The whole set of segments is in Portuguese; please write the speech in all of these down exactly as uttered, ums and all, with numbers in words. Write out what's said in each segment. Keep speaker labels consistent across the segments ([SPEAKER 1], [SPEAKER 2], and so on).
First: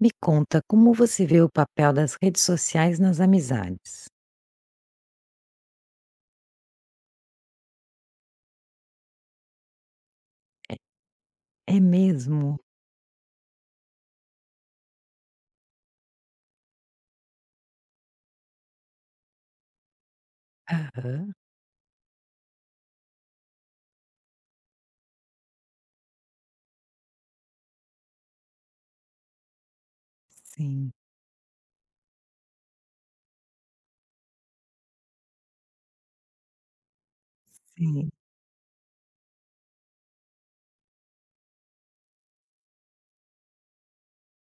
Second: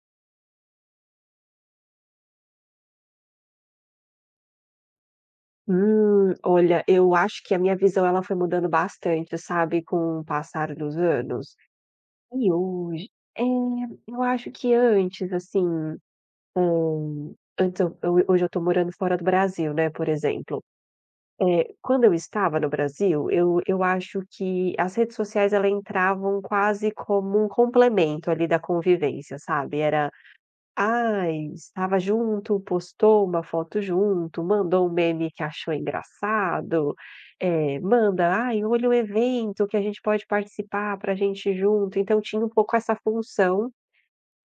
[SPEAKER 1] Me conta, como você vê o papel das redes sociais nas amizades?
[SPEAKER 2] Hum, olha, eu acho que a minha visão ela foi mudando bastante, sabe, com o passar
[SPEAKER 1] É
[SPEAKER 2] dos anos.
[SPEAKER 1] é
[SPEAKER 2] E
[SPEAKER 1] mesmo?
[SPEAKER 2] hoje, eh, eu acho que antes, assim, hum, antes eu eu hoje eu tô morando fora do Brasil, né, por exemplo.
[SPEAKER 1] Aham.
[SPEAKER 2] Eh, quando eu estava no Brasil, eu eu acho que as redes sociais ela entravam quase como um complemento ali da convivência, sabe, era:
[SPEAKER 1] Sim,
[SPEAKER 2] "ai, estava junto, postou uma foto junto, mandou um meme que achou engraçado", eh,
[SPEAKER 1] sim.
[SPEAKER 2] manda: "ai, olha o evento que a gente pode participar para a gente ir junto". Então tinha um pouco essa função,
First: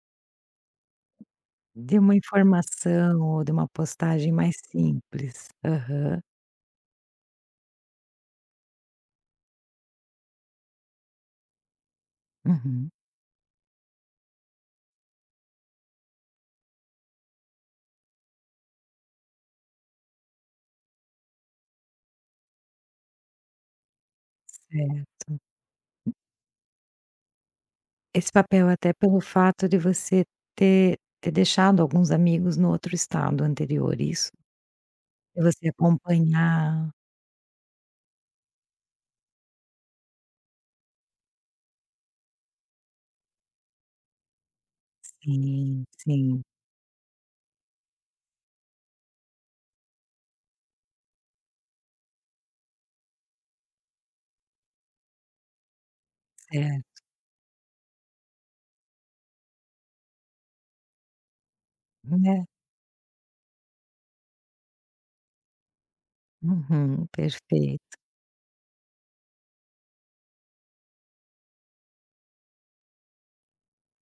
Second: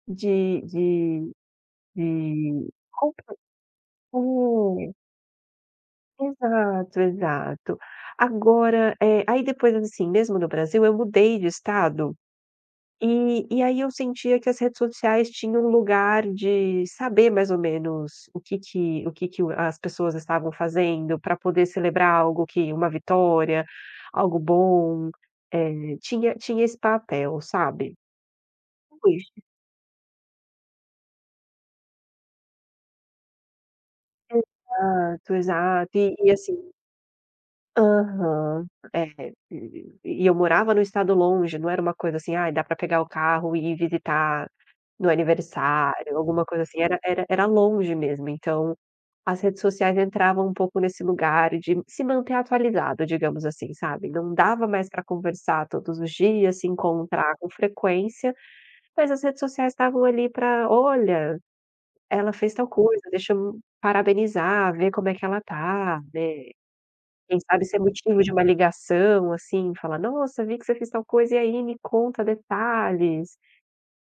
[SPEAKER 2] de de
[SPEAKER 1] De uma
[SPEAKER 2] de
[SPEAKER 1] informação
[SPEAKER 2] compa
[SPEAKER 1] ou de uma postagem mais simples. Aham.
[SPEAKER 2] é, exato, exato. Agora, eh, aí depois, assim, mesmo no Brasil, eu mudei de estado.
[SPEAKER 1] Uhum.
[SPEAKER 2] E e aí eu sentia que as redes sociais tinham um lugar de saber mais ou menos o que que o que que o as pessoas estavam fazendo para poder celebrar algo, que uma vitória, algo bom,
[SPEAKER 1] Certo.
[SPEAKER 2] eh, tinha tinha esse papel, sabe.
[SPEAKER 1] Esse papel até pelo
[SPEAKER 2] Pois.
[SPEAKER 1] fato de você ter ter deixado alguns amigos no outro estado anterior, isso?
[SPEAKER 2] Exato,
[SPEAKER 1] De você
[SPEAKER 2] exato. E e assim,
[SPEAKER 1] acompanhar.
[SPEAKER 2] aham. É, e e eu morava no estado longe, não era uma coisa assim: ah, dá para pegar o carro e ir visitar no
[SPEAKER 1] Sim,
[SPEAKER 2] aniversário,
[SPEAKER 1] sim.
[SPEAKER 2] alguma coisa assim, era era era longe mesmo, então as redes sociais entravam um pouco nesse lugar de se manter atualizado, digamos assim, sabe. Não dava mais para conversar todos os dias, se
[SPEAKER 1] Certo,
[SPEAKER 2] encontrar com frequência, mas as redes sociais estavam ali para: "Olha, ela
[SPEAKER 1] né.
[SPEAKER 2] fez tal coisa, deixa eu parabenizar, ver como é que ela tá", né.
[SPEAKER 1] Uhum,
[SPEAKER 2] Quem sabe ser
[SPEAKER 1] perfeito.
[SPEAKER 2] motivo de uma ligação, assim, falar: "Nossa, vi que você fez tal coisa, e aí, me conta detalhes".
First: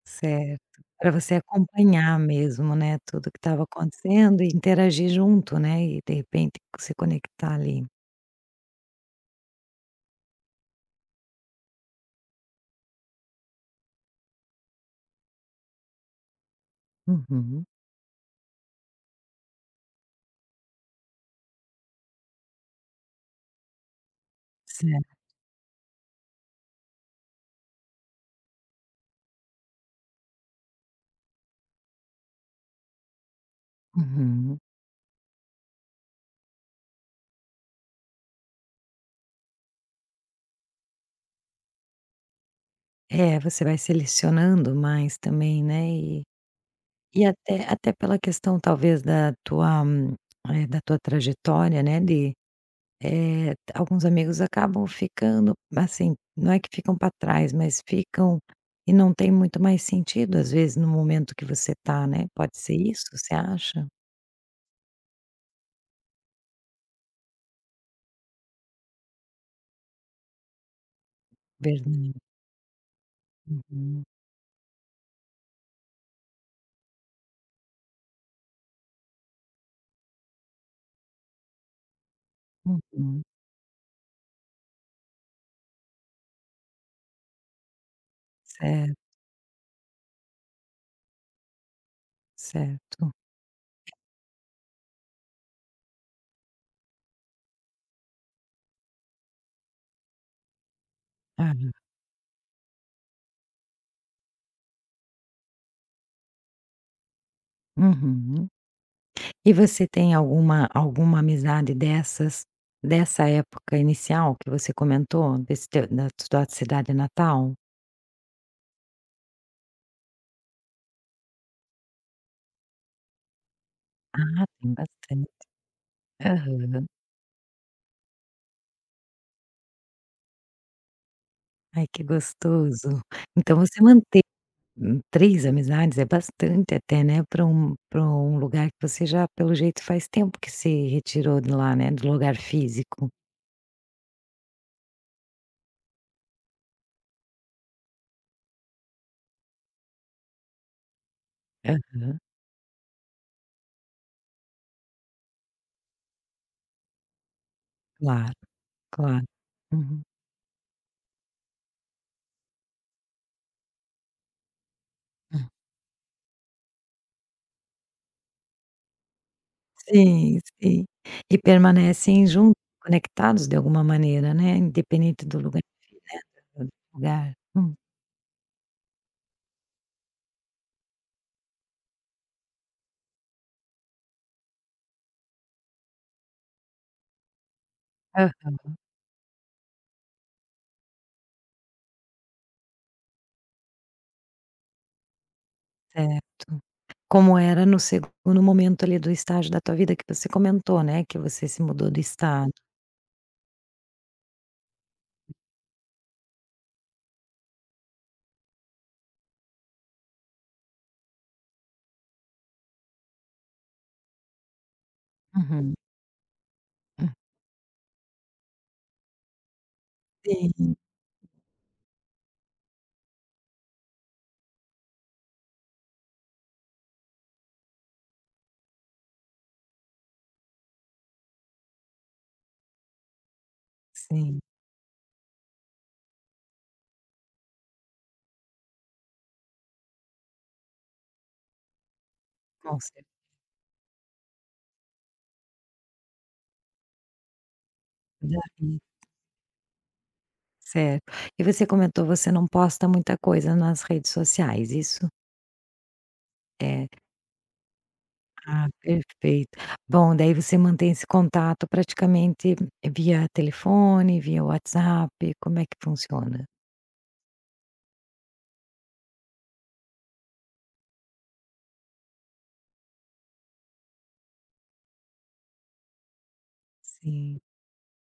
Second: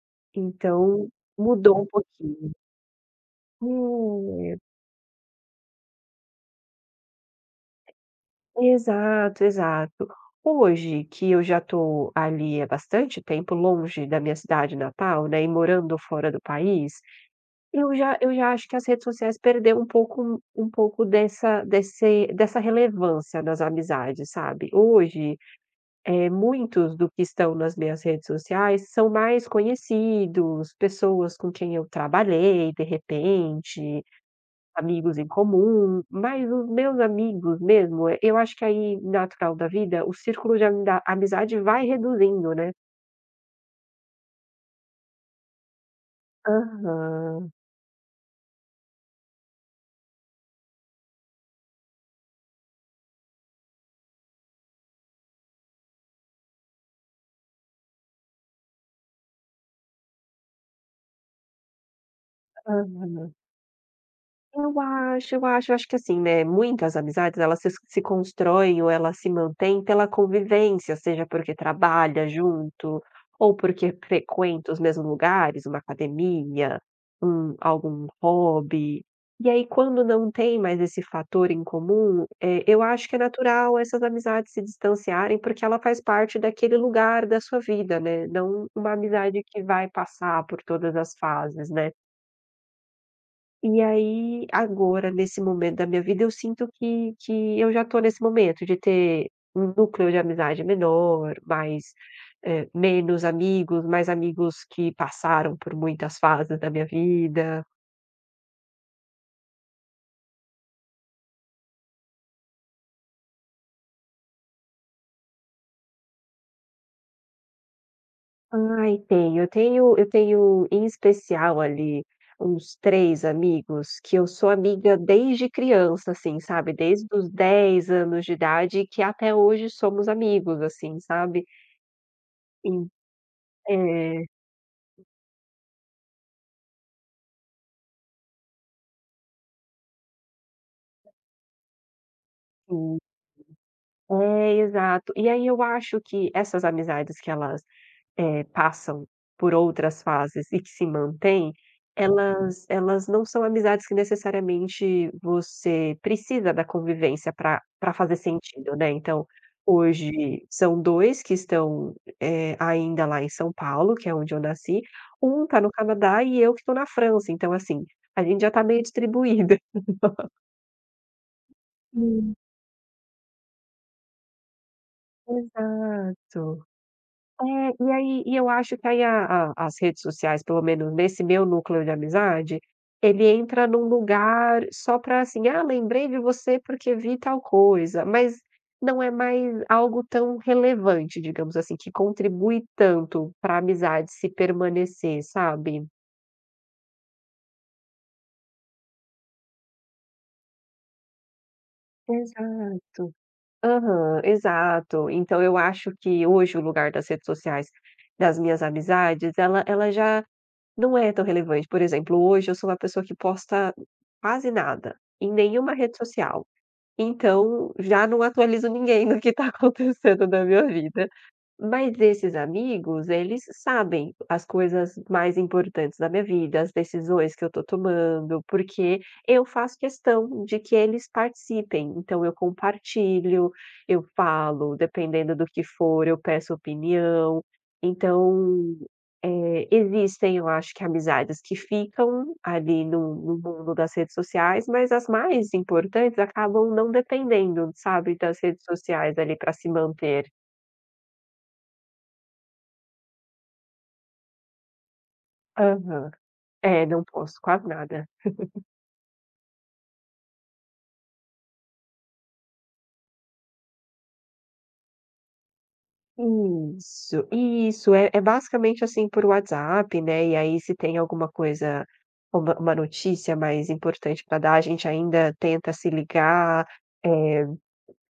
[SPEAKER 1] Certo,
[SPEAKER 2] Então,
[SPEAKER 1] para você
[SPEAKER 2] mudou um
[SPEAKER 1] acompanhar
[SPEAKER 2] pouquinho.
[SPEAKER 1] mesmo, né, tudo que estava acontecendo e
[SPEAKER 2] É.
[SPEAKER 1] interagir junto, né, e de repente se conectar ali.
[SPEAKER 2] Exato, exato. Hoje que eu já estou ali há bastante tempo, longe da minha cidade natal, né, e morando fora do país,
[SPEAKER 1] Uhum.
[SPEAKER 2] eu já eu já acho que as redes sociais perderam um pouco um pouco dessa desse dessa relevância nas amizades, sabe.
[SPEAKER 1] Certo.
[SPEAKER 2] Hoje, eh, muitos do que estão nas minhas redes sociais são mais conhecidos, pessoas com quem eu trabalhei, de repente,
[SPEAKER 1] Uhum.
[SPEAKER 2] amigos em comum, mas os meus amigos mesmo, eh, eu acho que aí, natural da vida, o círculo de amida amizade vai reduzindo, né.
[SPEAKER 1] É, você vai selecionando mais também, né, e e
[SPEAKER 2] Aham,
[SPEAKER 1] até até pela questão talvez da tua, hum, eh, da tua trajetória, né, de. Eh, alguns amigos acabam ficando, assim, não é que ficam para trás, mas ficam e não tem muito mais sentido, às vezes, no momento que você tá, né. Pode ser isso,
[SPEAKER 2] aham.
[SPEAKER 1] você acha?
[SPEAKER 2] Eu acho, eu acho. Eu acho que assim, né, muitas amizades elas se se constroem ou elas se mantêm pela convivência, seja porque
[SPEAKER 1] Verdade.
[SPEAKER 2] trabalha junto, ou porque
[SPEAKER 1] Uhum,
[SPEAKER 2] frequenta os mesmos lugares, uma academia, um algum hobby. E aí quando não tem mais esse fator em comum, eh, eu acho que é
[SPEAKER 1] uhum.
[SPEAKER 2] natural essas amizades se distanciarem, porque ela faz parte daquele lugar da sua vida, né, não uma
[SPEAKER 1] Certo,
[SPEAKER 2] amizade que vai passar por todas as fases, né.
[SPEAKER 1] certo.
[SPEAKER 2] E aí, agora, nesse momento da minha vida, eu sinto que que eu já estou nesse momento de ter um núcleo de amizade menor,
[SPEAKER 1] Aham.
[SPEAKER 2] mais, eh, menos amigos, mais amigos que passaram por muitas fases da minha vida.
[SPEAKER 1] Uhum. E você tem alguma alguma amizade dessas, dessa época inicial que você comentou, desse teu da tua cidade natal?
[SPEAKER 2] Ai, tenho. Eu tenho eu tenho, em especial, ali, uns três amigos que eu
[SPEAKER 1] Ah,
[SPEAKER 2] sou
[SPEAKER 1] tem
[SPEAKER 2] amiga
[SPEAKER 1] bastante.
[SPEAKER 2] desde criança, assim, sabe,
[SPEAKER 1] Aham.
[SPEAKER 2] desde os dez anos de idade, que até hoje somos amigos, assim, sabe.
[SPEAKER 1] Ai, que
[SPEAKER 2] En
[SPEAKER 1] gostoso. Então você manteve.
[SPEAKER 2] é,
[SPEAKER 1] Hum, três amizades é bastante até, né, para um para um lugar que você já, pelo jeito, faz tempo que se retirou de lá, né, do lugar
[SPEAKER 2] sim.
[SPEAKER 1] físico.
[SPEAKER 2] É, exato. E aí eu acho que essas amizades que elas, eh, passam por outras fases e que se mantêm,
[SPEAKER 1] É.
[SPEAKER 2] elas elas não são amizades que necessariamente você precisa da convivência para para fazer
[SPEAKER 1] Claro,
[SPEAKER 2] sentido, né.
[SPEAKER 1] claro.
[SPEAKER 2] Então,
[SPEAKER 1] Uhum.
[SPEAKER 2] hoje são dois que estão, eh, ainda lá em São Paulo, que é onde eu nasci. Um
[SPEAKER 1] Hum.
[SPEAKER 2] está no Canadá e eu que estou na França, então assim, a gente já está meio distribuída.
[SPEAKER 1] Sim, sim. E permanecem
[SPEAKER 2] Hum.
[SPEAKER 1] juntos, conectados de alguma maneira, né, independente do lugar, né,
[SPEAKER 2] Exato.
[SPEAKER 1] do lugar. Hum.
[SPEAKER 2] É, e aí e eu acho que aí a a as redes sociais, pelo menos nesse meu núcleo de amizade, ele entra num lugar só para assim: "Ah, lembrei de você porque vi tal coisa", mas
[SPEAKER 1] Hã.
[SPEAKER 2] não é mais algo tão relevante, digamos assim, que contribui tanto para a amizade se permanecer, sabe?
[SPEAKER 1] Certo. Como era no segundo momento ali do estágio da tua vida que você comentou, né, que você se mudou do estado.
[SPEAKER 2] Exato. Aham, exato. Então eu acho que hoje o lugar das redes sociais das minhas amizades, ela ela já não é tão relevante. Por exemplo, hoje eu sou uma pessoa que posta quase nada, em nenhuma
[SPEAKER 1] Uhum.
[SPEAKER 2] rede social.
[SPEAKER 1] Hum.
[SPEAKER 2] Então, já não atualizo ninguém do que está acontecendo na minha
[SPEAKER 1] Sim,
[SPEAKER 2] vida. Mas esses amigos, eles sabem as coisas mais importantes da minha vida, as decisões que eu estou tomando, porque eu faço questão de que eles participem. Então eu compartilho, eu
[SPEAKER 1] sim,
[SPEAKER 2] falo, dependendo do que for, eu peço opinião. Então, eh, existem, eu acho que amizades que ficam
[SPEAKER 1] com
[SPEAKER 2] ali
[SPEAKER 1] cer.
[SPEAKER 2] no no mundo das redes sociais, mas as mais importantes acabam não dependendo, sabe, das redes
[SPEAKER 1] Davi,
[SPEAKER 2] sociais ali para se manter.
[SPEAKER 1] certo. E você comentou, você não posta muita coisa nas redes sociais, isso?
[SPEAKER 2] Aham. É,
[SPEAKER 1] É.
[SPEAKER 2] não posto quase nada.
[SPEAKER 1] Ah, perfeito. Bom, daí você mantém esse contato praticamente via telefone, via WhatsApp, como é que funciona?
[SPEAKER 2] Isso, isso. É é basicamente, assim, por WhatsApp, né, e aí se tem alguma coisa, uma uma notícia mais importante para dar, a gente ainda tenta se ligar.
[SPEAKER 1] Sim.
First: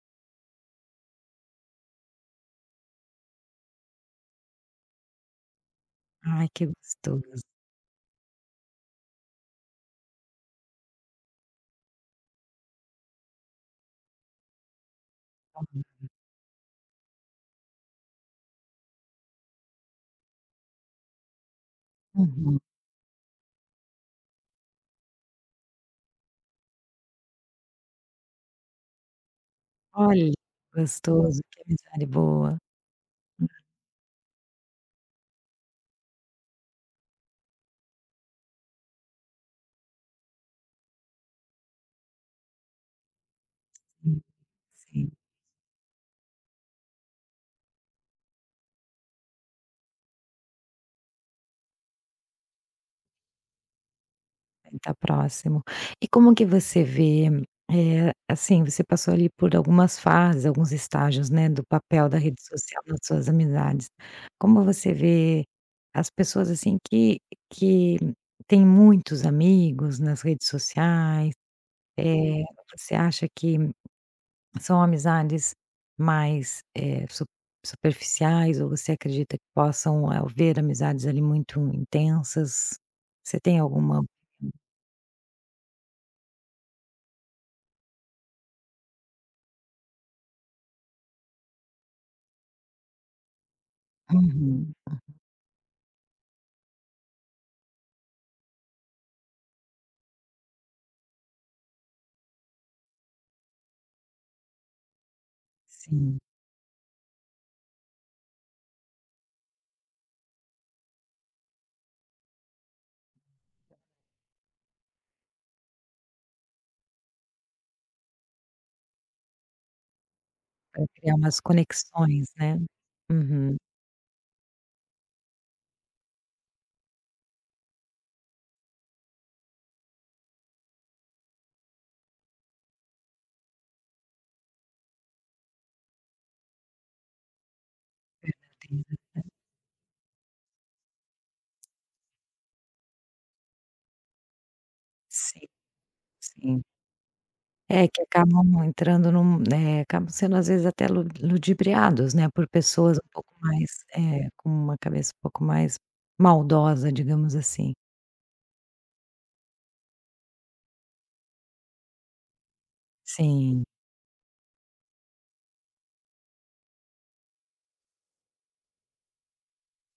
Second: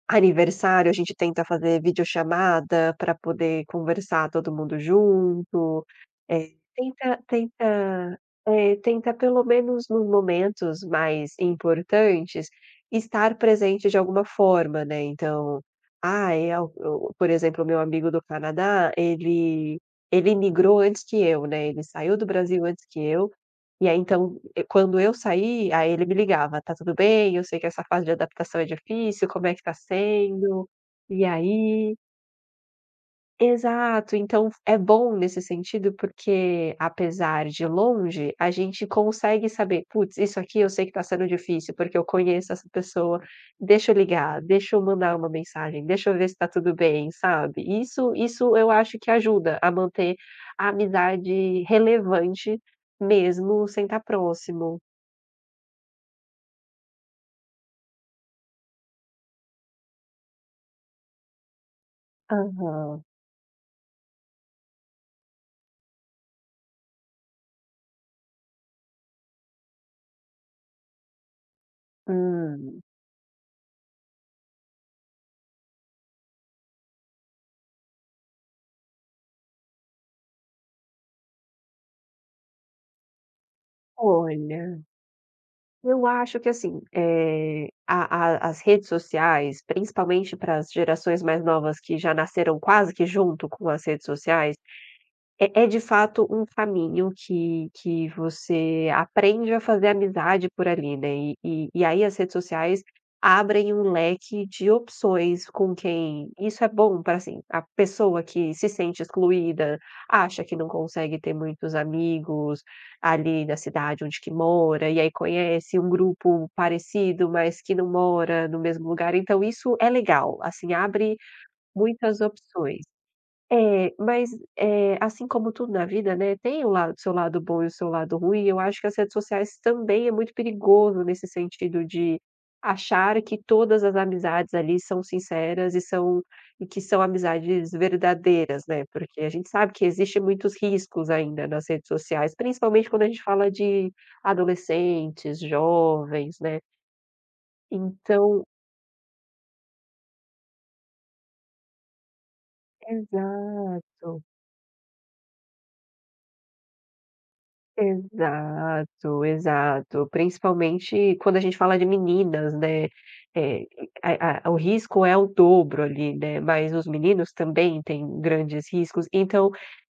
[SPEAKER 2] Aniversário, a gente tenta fazer videochamada para poder conversar todo mundo junto,
[SPEAKER 1] Ai,
[SPEAKER 2] eh,
[SPEAKER 1] que
[SPEAKER 2] tenta
[SPEAKER 1] gostoso.
[SPEAKER 2] tenta, eh, tenta pelo menos nos momentos mais importantes estar presente de alguma forma, né, então, ah, é o o por exemplo, o meu amigo do Canadá, ele ele imigrou antes que eu, né, ele saiu do
[SPEAKER 1] Uhum.
[SPEAKER 2] Brasil antes que eu, e aí então eu quando eu saí, aí ele me ligava: "Tá tudo bem? Eu sei que essa fase de adaptação é difícil, como é que tá
[SPEAKER 1] Olha,
[SPEAKER 2] sendo?
[SPEAKER 1] que
[SPEAKER 2] E
[SPEAKER 1] gostoso, que
[SPEAKER 2] aí?"
[SPEAKER 1] amizade boa.
[SPEAKER 2] Exato, então é bom nesse sentido, porque apesar de longe, a gente consegue saber: "Putz, isso aqui eu sei que tá sendo difícil, porque eu conheço essa pessoa, deixa eu
[SPEAKER 1] Sim,
[SPEAKER 2] ligar, deixa eu
[SPEAKER 1] sim.
[SPEAKER 2] mandar uma mensagem, deixa eu ver se tá tudo bem", sabe. Isso isso eu acho que ajuda a manter a amizade relevante, mesmo sem estar próximo.
[SPEAKER 1] Tá próximo. E como que você vê, eh, assim, você passou ali por algumas fases, alguns estágios, né, do papel da rede social nas
[SPEAKER 2] Aham.
[SPEAKER 1] suas amizades. Como você vê as pessoas, assim, que que têm muitos amigos nas redes sociais? Eh,
[SPEAKER 2] Hum.
[SPEAKER 1] você acha que são amizades mais, eh, su superficiais ou você acredita que possam eh, haver amizades ali muito intensas? Você tem alguma
[SPEAKER 2] Olha, eu acho que assim, eh, a a as redes sociais, principalmente para as gerações mais novas que já nasceram quase que junto com as redes sociais,
[SPEAKER 1] uhum,
[SPEAKER 2] é é de fato um caminho que que você aprende a fazer amizade por ali, né, e e e aí as redes sociais abrem um leque de opções com
[SPEAKER 1] sim.
[SPEAKER 2] quem, isso é bom para assim, a pessoa que se sente excluída, acha que não consegue ter muitos amigos ali na cidade onde que mora, e aí conhece um grupo parecido, mas que não mora no mesmo lugar, então isso é legal, assim,
[SPEAKER 1] Pra criar
[SPEAKER 2] abre
[SPEAKER 1] umas
[SPEAKER 2] muitas
[SPEAKER 1] conexões, né.
[SPEAKER 2] opções.
[SPEAKER 1] Uhum.
[SPEAKER 2] É, mas, eh, assim como tudo na vida, né, tem o lado seu lado bom e o seu lado ruim, eu acho que as redes sociais também é muito perigoso nesse sentido de achar que todas as amizades ali são sinceras e são e que são amizades verdadeiras, né,
[SPEAKER 1] Entendi.
[SPEAKER 2] porque a gente sabe que existe muitos riscos ainda nas redes sociais, principalmente quando a gente fala de adolescentes,
[SPEAKER 1] Sim,
[SPEAKER 2] jovens, né.
[SPEAKER 1] sim. É, que
[SPEAKER 2] Então,
[SPEAKER 1] acabam entrando num né, acabam sendo às vezes até lu ludibriados, né, por pessoas um pouco mais
[SPEAKER 2] exato.
[SPEAKER 1] é, com uma cabeça um pouco mais maldosa, digamos assim.
[SPEAKER 2] Exato, exato. Principalmente quando a gente fala de meninas, né,
[SPEAKER 1] Sim,
[SPEAKER 2] eh, a a o risco é o dobro ali, né, mas os meninos também têm grandes riscos, então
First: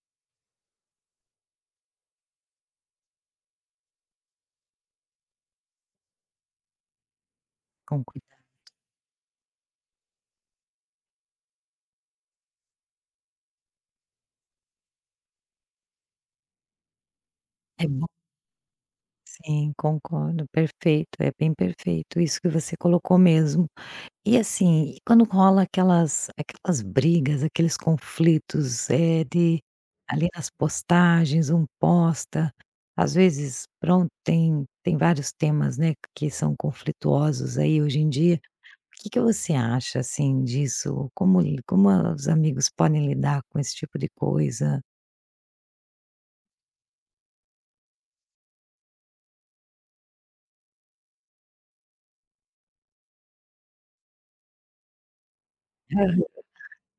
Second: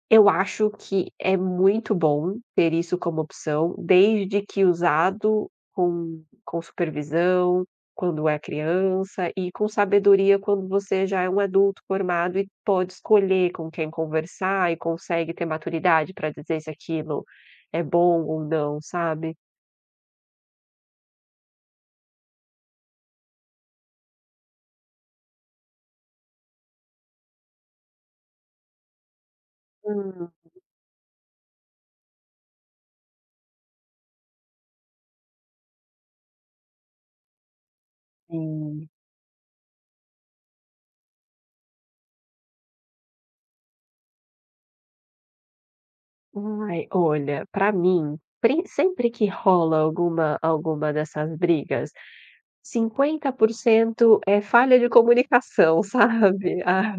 [SPEAKER 2] eu acho que é muito bom ter isso como opção, desde que usado com com supervisão,
[SPEAKER 1] com
[SPEAKER 2] quando
[SPEAKER 1] cuidado.
[SPEAKER 2] é criança, e com sabedoria quando você já é um adulto formado e pode escolher com quem conversar e consegue ter maturidade para dizer se aquilo é
[SPEAKER 1] É bom
[SPEAKER 2] bom ou não, sabe?
[SPEAKER 1] sim, concordo, perfeito, é bem perfeito isso que você colocou mesmo. E assim, quando rola aquelas aquelas brigas, aqueles conflitos, é de ali
[SPEAKER 2] Hum.
[SPEAKER 1] nas postagens, um posta, às vezes, pronto, tem tem vários temas, né, que são conflituosos aí hoje em dia.
[SPEAKER 2] Sim.
[SPEAKER 1] O que que você acha, assim, disso? Como li como os amigos podem lidar com esse tipo de coisa?
[SPEAKER 2] Ai, olha, para mim, pri sempre que rola alguma alguma dessas brigas, cinquenta por cento é falha de comunicação, sabe. A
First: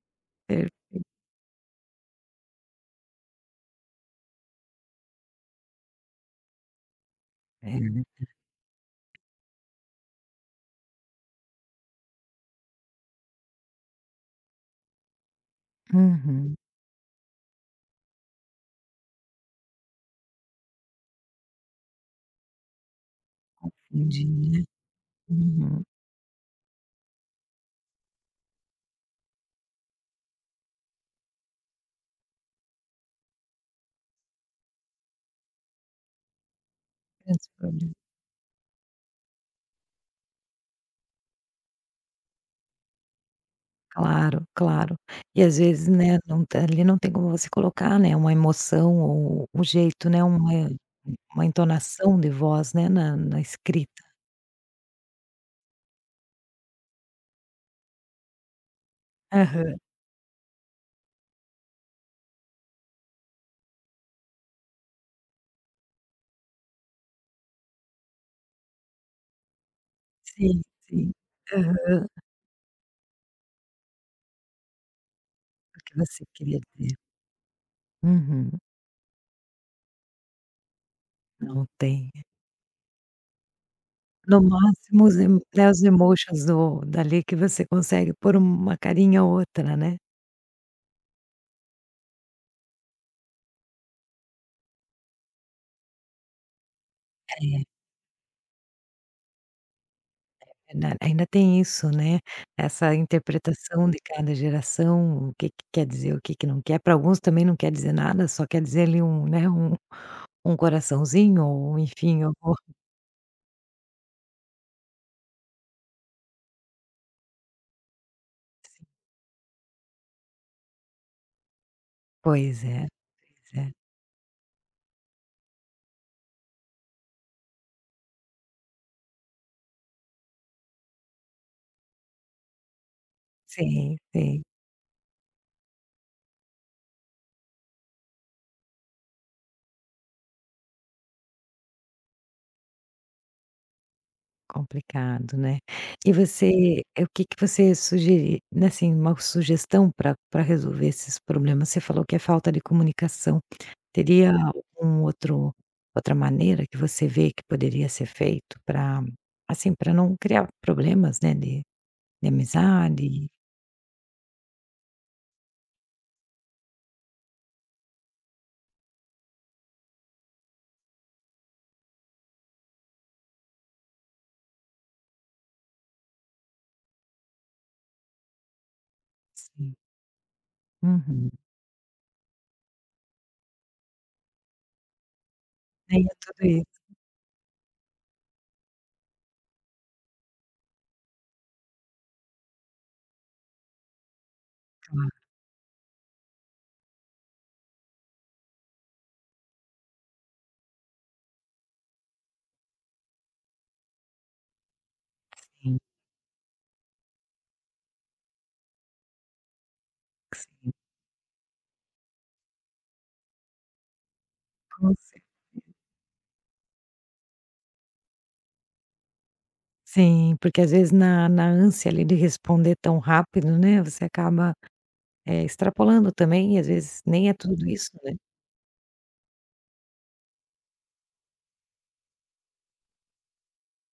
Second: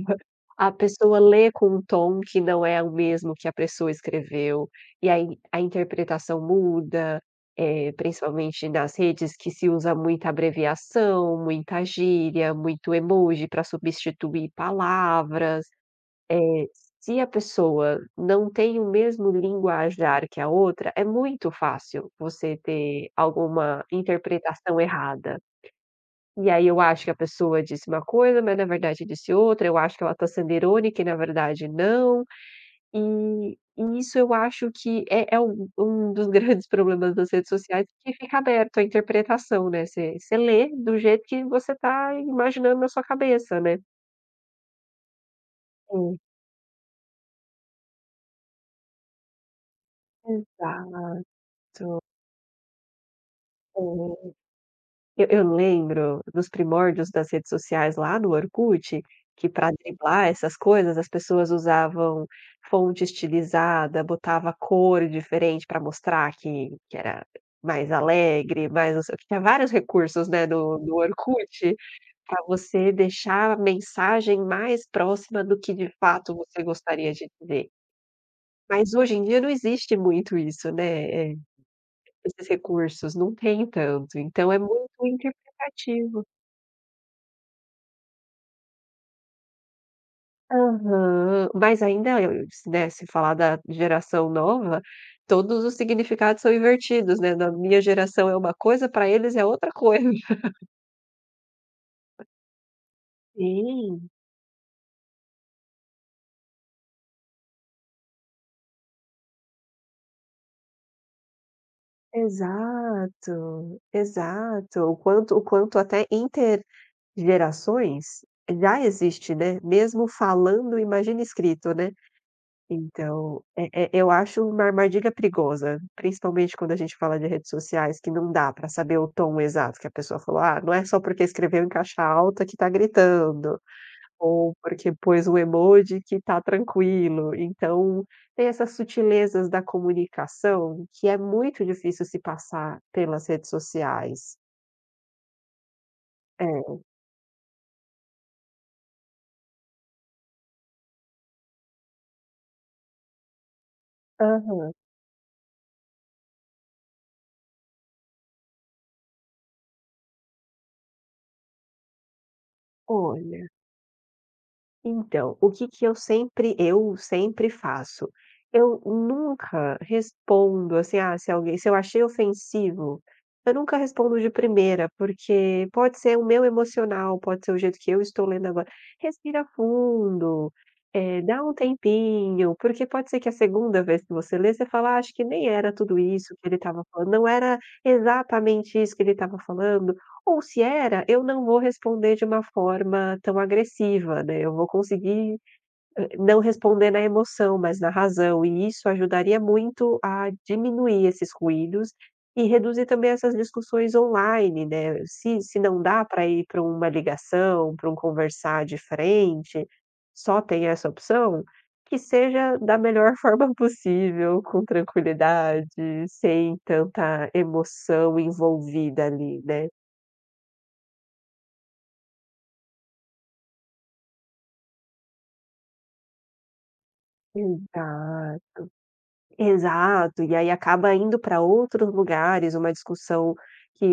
[SPEAKER 1] Per
[SPEAKER 2] a pessoa lê com um tom que não é o mesmo que a pessoa escreveu, e aí a interpretação muda,
[SPEAKER 1] é,
[SPEAKER 2] eh,
[SPEAKER 1] né.
[SPEAKER 2] principalmente nas redes que se usa muita abreviação, muita gíria, muito emoji para substituir palavras.
[SPEAKER 1] Uhum.
[SPEAKER 2] Se a pessoa não tem o mesmo linguajar que a outra, é muito fácil você ter alguma
[SPEAKER 1] Entendi, né.
[SPEAKER 2] interpretação errada.
[SPEAKER 1] Uhum.
[SPEAKER 2] E aí eu acho que a pessoa disse uma coisa, mas na verdade disse outra, eu acho que ela está sendo irônica e na verdade não. E e isso eu acho que é é um um dos grandes problemas das
[SPEAKER 1] Esse
[SPEAKER 2] redes sociais,
[SPEAKER 1] problema.
[SPEAKER 2] que fica aberto à interpretação, né, você você lê do jeito que você está imaginando na sua cabeça, né.
[SPEAKER 1] Claro, claro. E às vezes,
[SPEAKER 2] É,
[SPEAKER 1] né, não tá ali não tem como você colocar, né, uma emoção ou um jeito, né, uma
[SPEAKER 2] exato,
[SPEAKER 1] uma entonação de voz, né, na na escrita.
[SPEAKER 2] é. Eu eu lembro dos primórdios das redes sociais lá no Orkut, que para
[SPEAKER 1] Aham.
[SPEAKER 2] driblar essas coisas as pessoas usavam fonte estilizada, botava cor diferente para mostrar que que era mais alegre, mais não sei o quê. Tinha vários recursos, né,
[SPEAKER 1] Sim,
[SPEAKER 2] do do
[SPEAKER 1] sim.
[SPEAKER 2] Orkut,
[SPEAKER 1] Aham.
[SPEAKER 2] para você deixar a mensagem mais próxima do que
[SPEAKER 1] O
[SPEAKER 2] de
[SPEAKER 1] que você
[SPEAKER 2] fato
[SPEAKER 1] queria
[SPEAKER 2] você
[SPEAKER 1] dizer.
[SPEAKER 2] gostaria de dizer.
[SPEAKER 1] Uhum.
[SPEAKER 2] Mas hoje em dia não existe muito isso, né, eh,
[SPEAKER 1] Não tem.
[SPEAKER 2] esses recursos, não tem tanto,
[SPEAKER 1] No
[SPEAKER 2] então é muito
[SPEAKER 1] máximo os emo né, os
[SPEAKER 2] interpretativo.
[SPEAKER 1] emotions do dali que você consegue pôr uma carinha ou outra, né.
[SPEAKER 2] Aham. Mas ainda, eu se né, se falar da geração nova, todos os significados são invertidos, né, na
[SPEAKER 1] É.
[SPEAKER 2] minha geração é uma coisa, para eles é outra coisa.
[SPEAKER 1] Na ainda tem isso, né, essa interpretação de
[SPEAKER 2] Sim,
[SPEAKER 1] cada geração, o que que quer dizer, o que que não quer. Para alguns também não quer dizer nada, só quer dizer ali um, né, um um coraçãozinho ou enfim, alguma
[SPEAKER 2] exato, exato. O quanto o quanto até intergerações já existe, né, mesmo falando, imagina escrito, né.
[SPEAKER 1] pois é,
[SPEAKER 2] Então,
[SPEAKER 1] pois
[SPEAKER 2] eh
[SPEAKER 1] é.
[SPEAKER 2] eh, eu acho uma armadilha perigosa, principalmente quando a gente fala de redes sociais, que não dá para saber o tom exato que a pessoa falou: "Ah, não é só porque escreveu em caixa alta que tá gritando,
[SPEAKER 1] Sim, sim,
[SPEAKER 2] ou porque pôs um emoji que tá tranquilo". Então, tem essas sutilezas da comunicação que é muito difícil se passar pelas redes sociais.
[SPEAKER 1] complicado, né. E
[SPEAKER 2] É.
[SPEAKER 1] você eh, o que que você sugeri né, assim, uma sugestão para para resolver esses problemas? Você falou que é falta de comunicação. Teria
[SPEAKER 2] Aham.
[SPEAKER 1] algum outro outra maneira que você vê que poderia ser feito para assim, para não criar problemas, né, de de amizade?
[SPEAKER 2] Olha, então, o que que eu sempre eu sempre faço? Eu nunca respondo, assim, ah, se alguém, se eu achei ofensivo, eu nunca respondo de primeira, porque pode ser o meu emocional, pode ser o jeito que eu estou lendo agora. Respira
[SPEAKER 1] Sim.
[SPEAKER 2] fundo, eh,
[SPEAKER 1] Uhum.
[SPEAKER 2] dá um tempinho, porque pode ser que a segunda vez que você lê, você fala: "Ah, acho que nem era tudo
[SPEAKER 1] Tem
[SPEAKER 2] isso
[SPEAKER 1] tudo
[SPEAKER 2] que ele
[SPEAKER 1] isso,
[SPEAKER 2] estava falando, não era exatamente isso que ele estava falando". Ou se era, eu não vou responder de uma forma tão agressiva, né, eu vou
[SPEAKER 1] claro.
[SPEAKER 2] conseguir, eh, não responder na emoção, mas na razão, e isso ajudaria muito a diminuir esses ruídos e reduzir também essas discussões online, né. Se se
[SPEAKER 1] Sim,
[SPEAKER 2] não dá para ir para uma ligação, para um conversar de frente, só tem
[SPEAKER 1] sim,
[SPEAKER 2] essa opção, que seja da melhor forma possível, com
[SPEAKER 1] com cer.
[SPEAKER 2] tranquilidade, sem tanta emoção envolvida ali, né.
[SPEAKER 1] Sim, porque às vezes na na ânsia ali de responder tão rápido, né, você acaba, eh, extrapolando também e às vezes nem é tudo isso, né.
[SPEAKER 2] Exato, exato, e aí acaba indo para outros lugares, uma discussão que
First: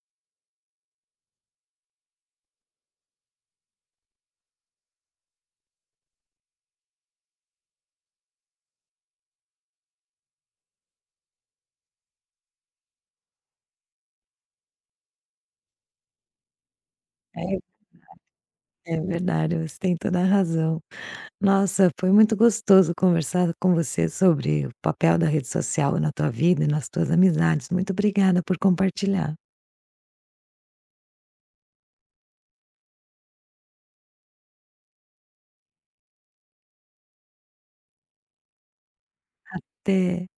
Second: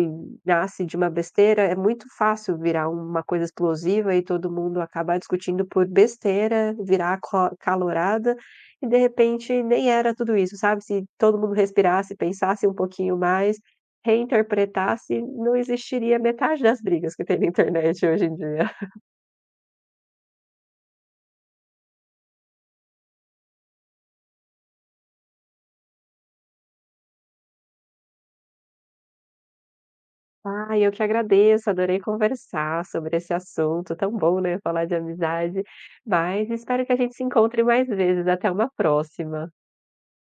[SPEAKER 2] nasce de uma besteira, é muito fácil virar uma coisa explosiva e todo mundo acabar discutindo por besteira, virar aco calorada, e de repente nem era tudo isso, sabe, se todo mundo respirasse, pensasse um pouquinho mais, reinterpretasse, não existiria metade das brigas que tem na
[SPEAKER 1] É,
[SPEAKER 2] internet hoje em dia.
[SPEAKER 1] é verdade, você tem toda a razão. Nossa, foi muito gostoso conversar com você sobre o papel da rede social na tua vida e nas tuas amizades. Muito obrigada por compartilhar.
[SPEAKER 2] Ah, eu que agradeço, adorei conversar sobre esse assunto, tão bom, né, falar de amizade, mas espero que a gente se encontre mais vezes, até uma próxima.
[SPEAKER 1] Até.